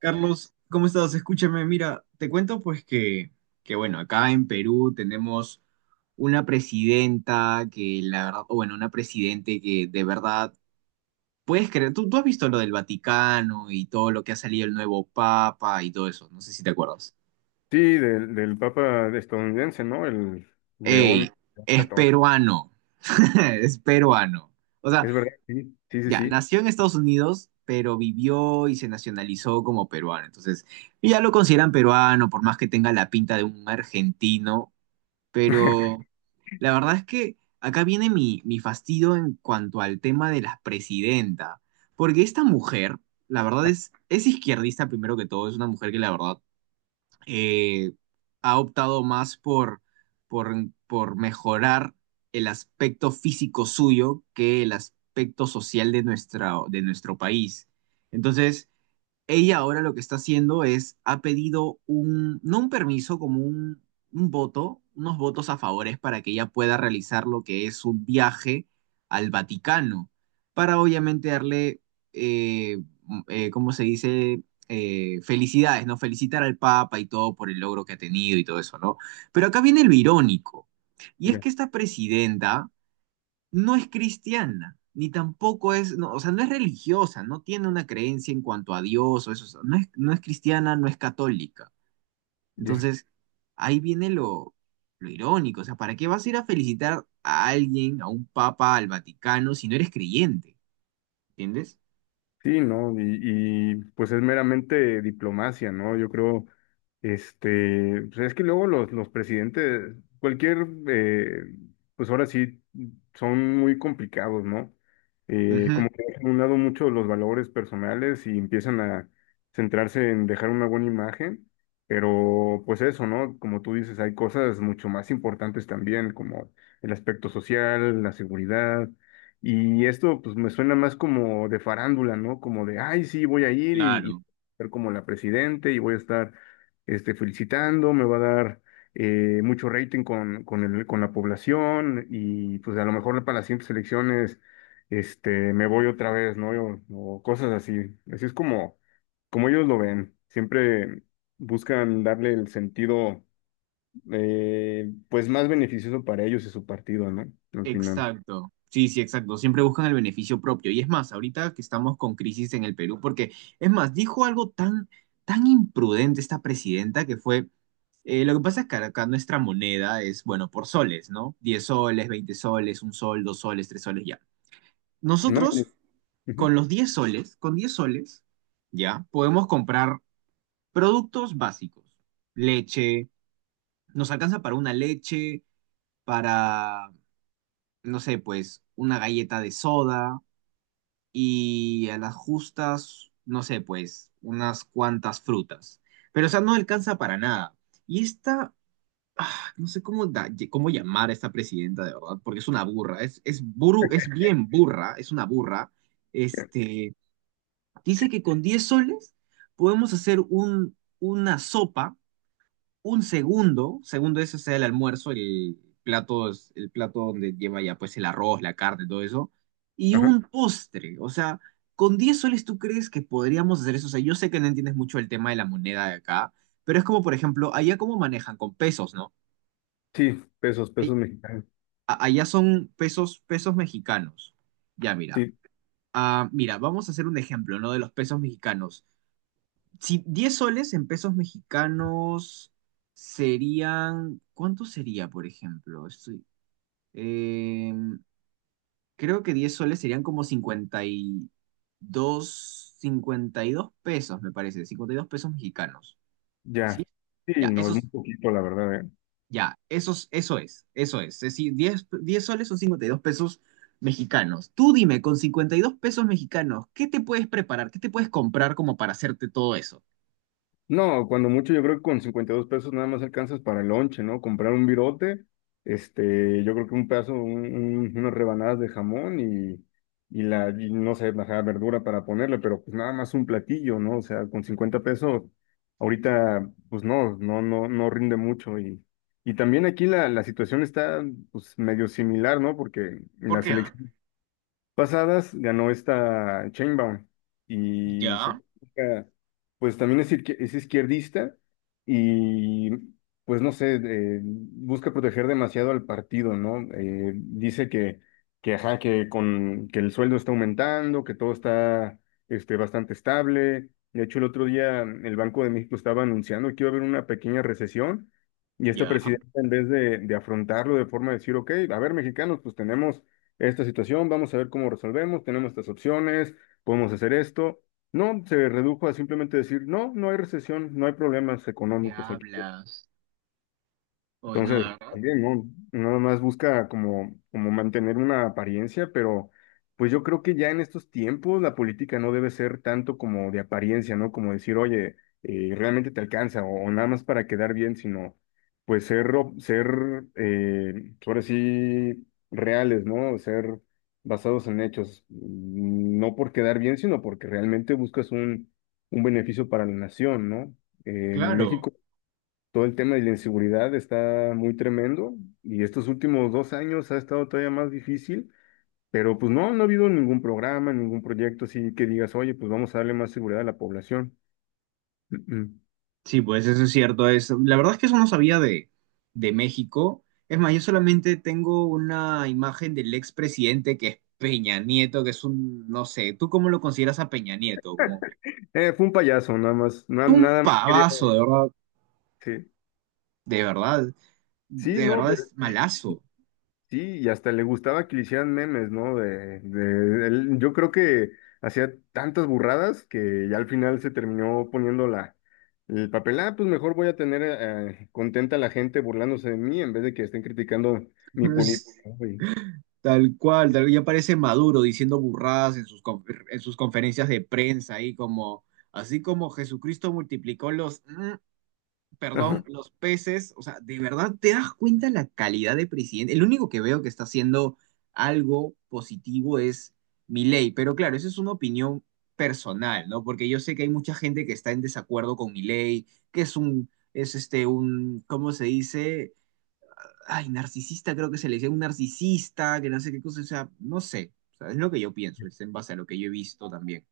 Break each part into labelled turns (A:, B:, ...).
A: Carlos, ¿cómo estás? Escúchame, mira, te cuento pues que bueno, acá en Perú tenemos una presidenta que la verdad, o bueno, una presidente que de verdad, puedes creer, tú has visto lo del Vaticano y todo lo que ha salido el nuevo Papa y todo eso, no sé si te acuerdas.
B: Sí, del Papa estadounidense, ¿no? El
A: Ey,
B: León
A: es
B: XIV.
A: peruano, es peruano. O sea,
B: Es verdad, sí, sí, sí,
A: ya,
B: sí.
A: nació en Estados Unidos, pero vivió y se nacionalizó como peruano. Entonces, ya lo consideran peruano, por más que tenga la pinta de un argentino. Pero la verdad es que acá viene mi fastidio en cuanto al tema de la presidenta. Porque esta mujer, la verdad es izquierdista primero que todo, es una mujer que la verdad eh, ha optado más por, por mejorar el aspecto físico suyo que el aspecto social de, nuestra, de nuestro país. Entonces, ella ahora lo que está haciendo es, ha pedido un, no un permiso, como un voto, unos votos a favores para que ella pueda realizar lo que es un viaje al Vaticano, para obviamente darle, eh, ¿cómo se dice? Felicidades, ¿no? Felicitar al Papa y todo por el logro que ha tenido y todo eso, ¿no? Pero acá viene lo irónico, y es
B: Ya,
A: que esta presidenta no es cristiana, ni tampoco es, no, o sea, no es religiosa, no tiene una creencia en cuanto a Dios o eso, o sea, no es cristiana, no es católica.
B: ya.
A: Entonces, ahí viene lo irónico, o sea, ¿para qué vas a ir a felicitar a alguien, a un papa, al Vaticano, si no eres creyente? ¿Entiendes?
B: Sí, ¿no? Pues es meramente diplomacia, ¿no? Yo creo, pues es que luego los presidentes, cualquier, pues ahora sí, son muy complicados, ¿no?
A: Ujú.
B: Como que dejan a un lado mucho los valores personales y empiezan a centrarse en dejar una buena imagen, pero pues eso, ¿no? Como tú dices, hay cosas mucho más importantes también, como el aspecto social, la seguridad, y esto pues me suena más como de farándula, ¿no? Como de, ay, sí, voy a ir y
A: Claro.
B: ser como la presidente y voy a estar felicitando, me va a dar mucho rating con con la población, y pues a lo mejor para las siguientes elecciones, me voy otra vez, ¿no? O cosas así. Así es como, como ellos lo ven. Siempre buscan darle el sentido, pues más beneficioso para ellos y su partido, ¿no? Al final.
A: Exacto. Sí, sí, exacto. Siempre buscan el beneficio propio. Y es más, ahorita que estamos con crisis en el Perú, porque es más, dijo algo tan imprudente esta presidenta que fue, lo que pasa es que acá nuestra moneda es, bueno, por soles, ¿no? 10 soles, 20 soles, 1 sol, 2 soles, 3 soles, ya.
B: No me-
A: Nosotros,
B: Ujú.
A: con los 10 soles, con 10 soles, ya, podemos comprar productos básicos. Leche, nos alcanza para una leche, para no sé, pues una galleta de soda, y a las justas, no sé, pues unas cuantas frutas. Pero, o sea, no alcanza para nada. Y esta, ah, no sé cómo, cómo llamar a esta presidenta, de verdad, porque es una burra, es bien burra, es una burra. Este, dice que con 10 soles podemos hacer un, una sopa un segundo, segundo ese sea el almuerzo, el plato, el plato donde lleva ya pues el arroz, la carne, todo eso, y
B: Ajá.
A: un postre. O sea, con 10 soles tú crees que podríamos hacer eso. O sea, yo sé que no entiendes mucho el tema de la moneda de acá, pero es como, por ejemplo, allá cómo manejan con pesos, ¿no?
B: Sí, pesos,
A: Ay-
B: pesos mexicanos.
A: Allá son pesos, pesos mexicanos. Ya, mira.
B: Sí,
A: Ah, mira, vamos a hacer un ejemplo, ¿no? De los pesos mexicanos. Si 10 soles en pesos mexicanos serían, ¿cuánto sería, por ejemplo? Em, creo que 10 soles serían como 52 pesos, me parece, 52 pesos mexicanos. ¿Sí?
B: ya. Sí,
A: Ya,
B: no es muy
A: esos,
B: poquito, la verdad, ¿eh?
A: eso es. Es decir, diez soles son 52 pesos mexicanos. Tú dime, con 52 pesos mexicanos, ¿qué te puedes preparar? ¿Qué te puedes comprar como para hacerte todo eso?
B: No, cuando mucho, yo creo que con 52 pesos nada más alcanzas para el lonche, ¿no? Comprar un virote, yo creo que un pedazo, unas rebanadas de jamón, y y no sé, la verdura para ponerle, pero pues nada más un platillo, ¿no? O sea, con 50 pesos, ahorita, pues no rinde mucho. Y. Y también aquí la situación está pues medio similar, ¿no? Porque
A: ¿Por
B: la
A: qué? ¿Ah?
B: selección pasadas ganó esta Chainbaum y su
A: Ya,
B: política, pues también es, es izquierdista, y pues no sé, busca proteger demasiado al partido, ¿no? Dice que, ajá, que el sueldo está aumentando, que todo está bastante estable. De hecho, el otro día el Banco de México estaba anunciando que iba a haber una pequeña recesión, y esta
A: ya.
B: presidenta, en vez de afrontarlo de forma de decir, ok, a ver, mexicanos, pues tenemos esta situación, vamos a ver cómo resolvemos, tenemos estas opciones, podemos hacer esto. No, se redujo a simplemente decir, no, no hay recesión, no hay problemas
A: ¿Qué
B: económicos aquí.
A: hablas? Hoy no, ¿de
B: Entonces,
A: verdad?
B: también, ¿no? Nada más busca como, como mantener una apariencia, pero pues yo creo que ya en estos tiempos la política no debe ser tanto como de apariencia, ¿no? Como decir, oye, realmente te alcanza o nada más para quedar bien, sino pues ser, ser ahora sí, reales, ¿no? Ser basados en hechos, mm, no por quedar bien, sino porque realmente buscas un beneficio para la nación, ¿no?
A: Claro.
B: México, todo el tema de la inseguridad está muy tremendo, y estos últimos dos años ha estado todavía más difícil, pero pues no, no ha habido ningún programa, ningún proyecto así que digas, oye, pues vamos a darle más seguridad a la población. Mm, mm.
A: Sí, pues eso es cierto. Es, la verdad es que eso no sabía de México. Es más, yo solamente tengo una imagen del expresidente que es Peña Nieto, que es un, no sé, ¿tú cómo lo consideras a Peña Nieto? Como
B: Fue un payaso, nada más,
A: un
B: nada más quería
A: pavazo,
B: decir.
A: de verdad,
B: Sí,
A: de
B: no,
A: verdad
B: pero...
A: es malazo.
B: Sí, y hasta le gustaba que le hicieran memes, ¿no? Yo creo que hacía tantas burradas que ya al final se terminó poniendo la, el papel, ah, pues mejor voy a tener, contenta a la gente burlándose de mí en vez de que estén criticando mi política, güey.
A: Es tal cual, tal, ya parece Maduro diciendo burradas en sus, en sus conferencias de prensa ahí como. Así como Jesucristo multiplicó los perdón,
B: Ajá.
A: los peces, o sea, de verdad te das cuenta la calidad de presidente. El único que veo que está haciendo algo positivo es Milei, pero claro, eso es una opinión personal, ¿no? Porque yo sé que hay mucha gente que está en desacuerdo con Milei, que es un, es este, un, ¿cómo se dice? Ay, narcisista, creo que se le dice un narcisista, que no sé qué cosa, o sea, no sé, o sea, es lo que yo pienso, es en base a lo que yo he visto también.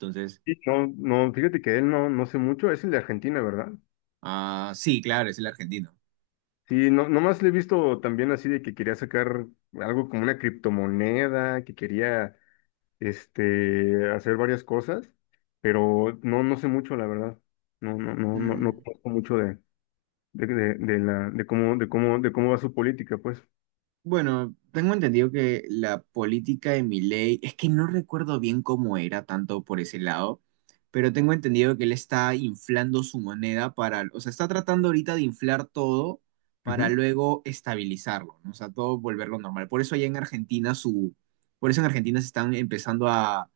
A: Entonces,
B: Sí, no, no, fíjate que él no, no sé mucho, es el de Argentina, ¿verdad?
A: ah, sí, claro, es el argentino.
B: Sí, no, nomás le he visto también así de que quería sacar algo como una criptomoneda, que quería, hacer varias cosas, pero no, no sé mucho, la verdad. No
A: Mm.
B: conozco mucho de de cómo, de cómo va su política, pues.
A: Bueno, tengo entendido que la política de Milei, es que no recuerdo bien cómo era tanto por ese lado, pero tengo entendido que él está inflando su moneda para, o sea, está tratando ahorita de inflar todo para
B: Ujú,
A: luego estabilizarlo, ¿no? O sea, todo volverlo normal. Por eso allá en Argentina su, por eso en Argentina se están empezando a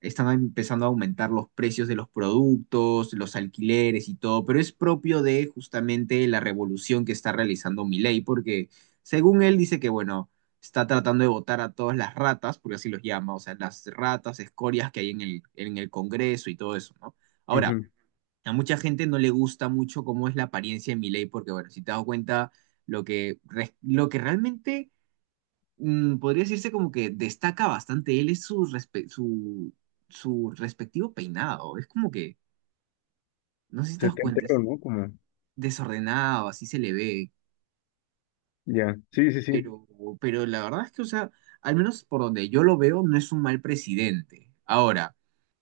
A: aumentar los precios de los productos, los alquileres y todo, pero es propio de justamente la revolución que está realizando Milei, porque según él dice que, bueno, está tratando de votar a todas las ratas, porque así los llama, o sea, las ratas, escorias que hay en el Congreso y todo eso, ¿no? Ahora,
B: ujú.
A: a mucha gente no le gusta mucho cómo es la apariencia de Milei, porque, bueno, si te das cuenta, lo que, lo que realmente podría decirse como que destaca bastante él es su, su, su respectivo peinado. Es como que, no sé si te
B: Se
A: das
B: te
A: cuenta,
B: entero,
A: es
B: ¿no? Como,
A: desordenado, así se le ve.
B: ya. Sí, sí, sí.
A: Pero, pero la verdad es que, o sea, al menos por donde yo lo veo, no es un mal presidente. Ahora,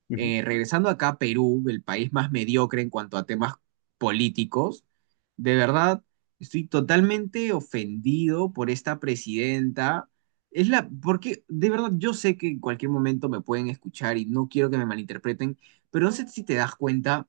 B: Ujú,
A: regresando acá a Perú, el país más mediocre en cuanto a temas políticos, de verdad estoy totalmente ofendido por esta presidenta. Es la, porque de verdad yo sé que en cualquier momento me pueden escuchar y no quiero que me malinterpreten, pero no sé si te das cuenta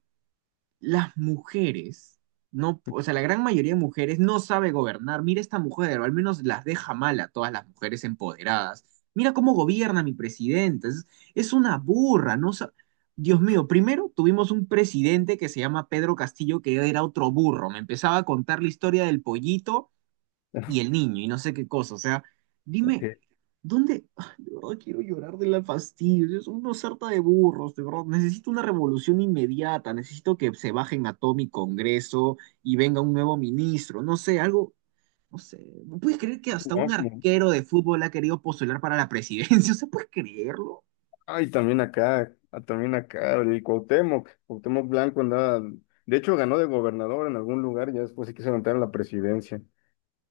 A: las mujeres, no, o sea, la gran mayoría de mujeres no sabe gobernar. Mira esta mujer, o al menos las deja mal a todas las mujeres empoderadas. Mira cómo gobierna mi presidenta. Es una burra, no sa- Dios mío, primero tuvimos un presidente que se llama Pedro Castillo, que era otro burro. Me empezaba a contar la historia del pollito y el niño y no sé qué cosa. O sea,
B: ok.
A: dime, ¿dónde? Ay, de verdad quiero llorar de la fastidio. Es una sarta de burros, de verdad. Necesito una revolución inmediata. Necesito que se bajen a todo mi Congreso y venga un nuevo ministro. No sé, algo. No sé. ¿Puedes creer que hasta un
B: No, como,
A: arquero de fútbol ha querido postular para la presidencia? ¿O sea, puedes creerlo?
B: ay, también acá, ah, también acá, el Cuauhtémoc, Cuauhtémoc Blanco andaba, de hecho ganó de gobernador en algún lugar, ya después se quiso levantar a la presidencia.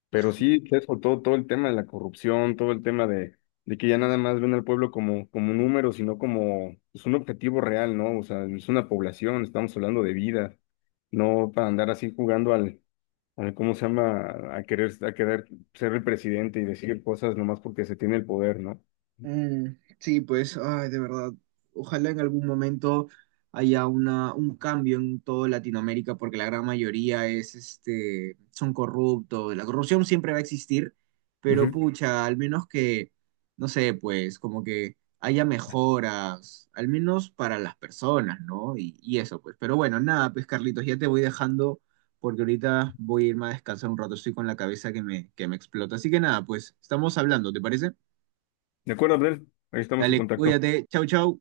B: Pero sí, sí, eso, todo, todo el tema de la corrupción, todo el tema de que ya nada más ven al pueblo como, como un número, sino como pues, un objetivo real, ¿no? O sea, es una población, estamos hablando de vida, no para andar así jugando al, al ¿cómo se llama? A querer ser el presidente y decir cosas nomás porque se tiene el poder, ¿no?
A: Mm, sí, pues, ay, de verdad, ojalá en algún momento haya una, un cambio en toda Latinoamérica, porque la gran mayoría es, este, son corruptos. La corrupción siempre va a existir, pero
B: Ujú.
A: pucha, al menos que, no sé, pues, como que haya mejoras, al menos para las personas, ¿no? Y eso, pues. Pero bueno, nada, pues, Carlitos, ya te voy dejando, porque ahorita voy a irme a descansar un rato, estoy con la cabeza que me explota. Así que nada, pues, estamos hablando, ¿te parece?
B: De acuerdo, Abdel, ahí estamos en
A: Dale,
B: contacto.
A: cuídate. Chau, chau.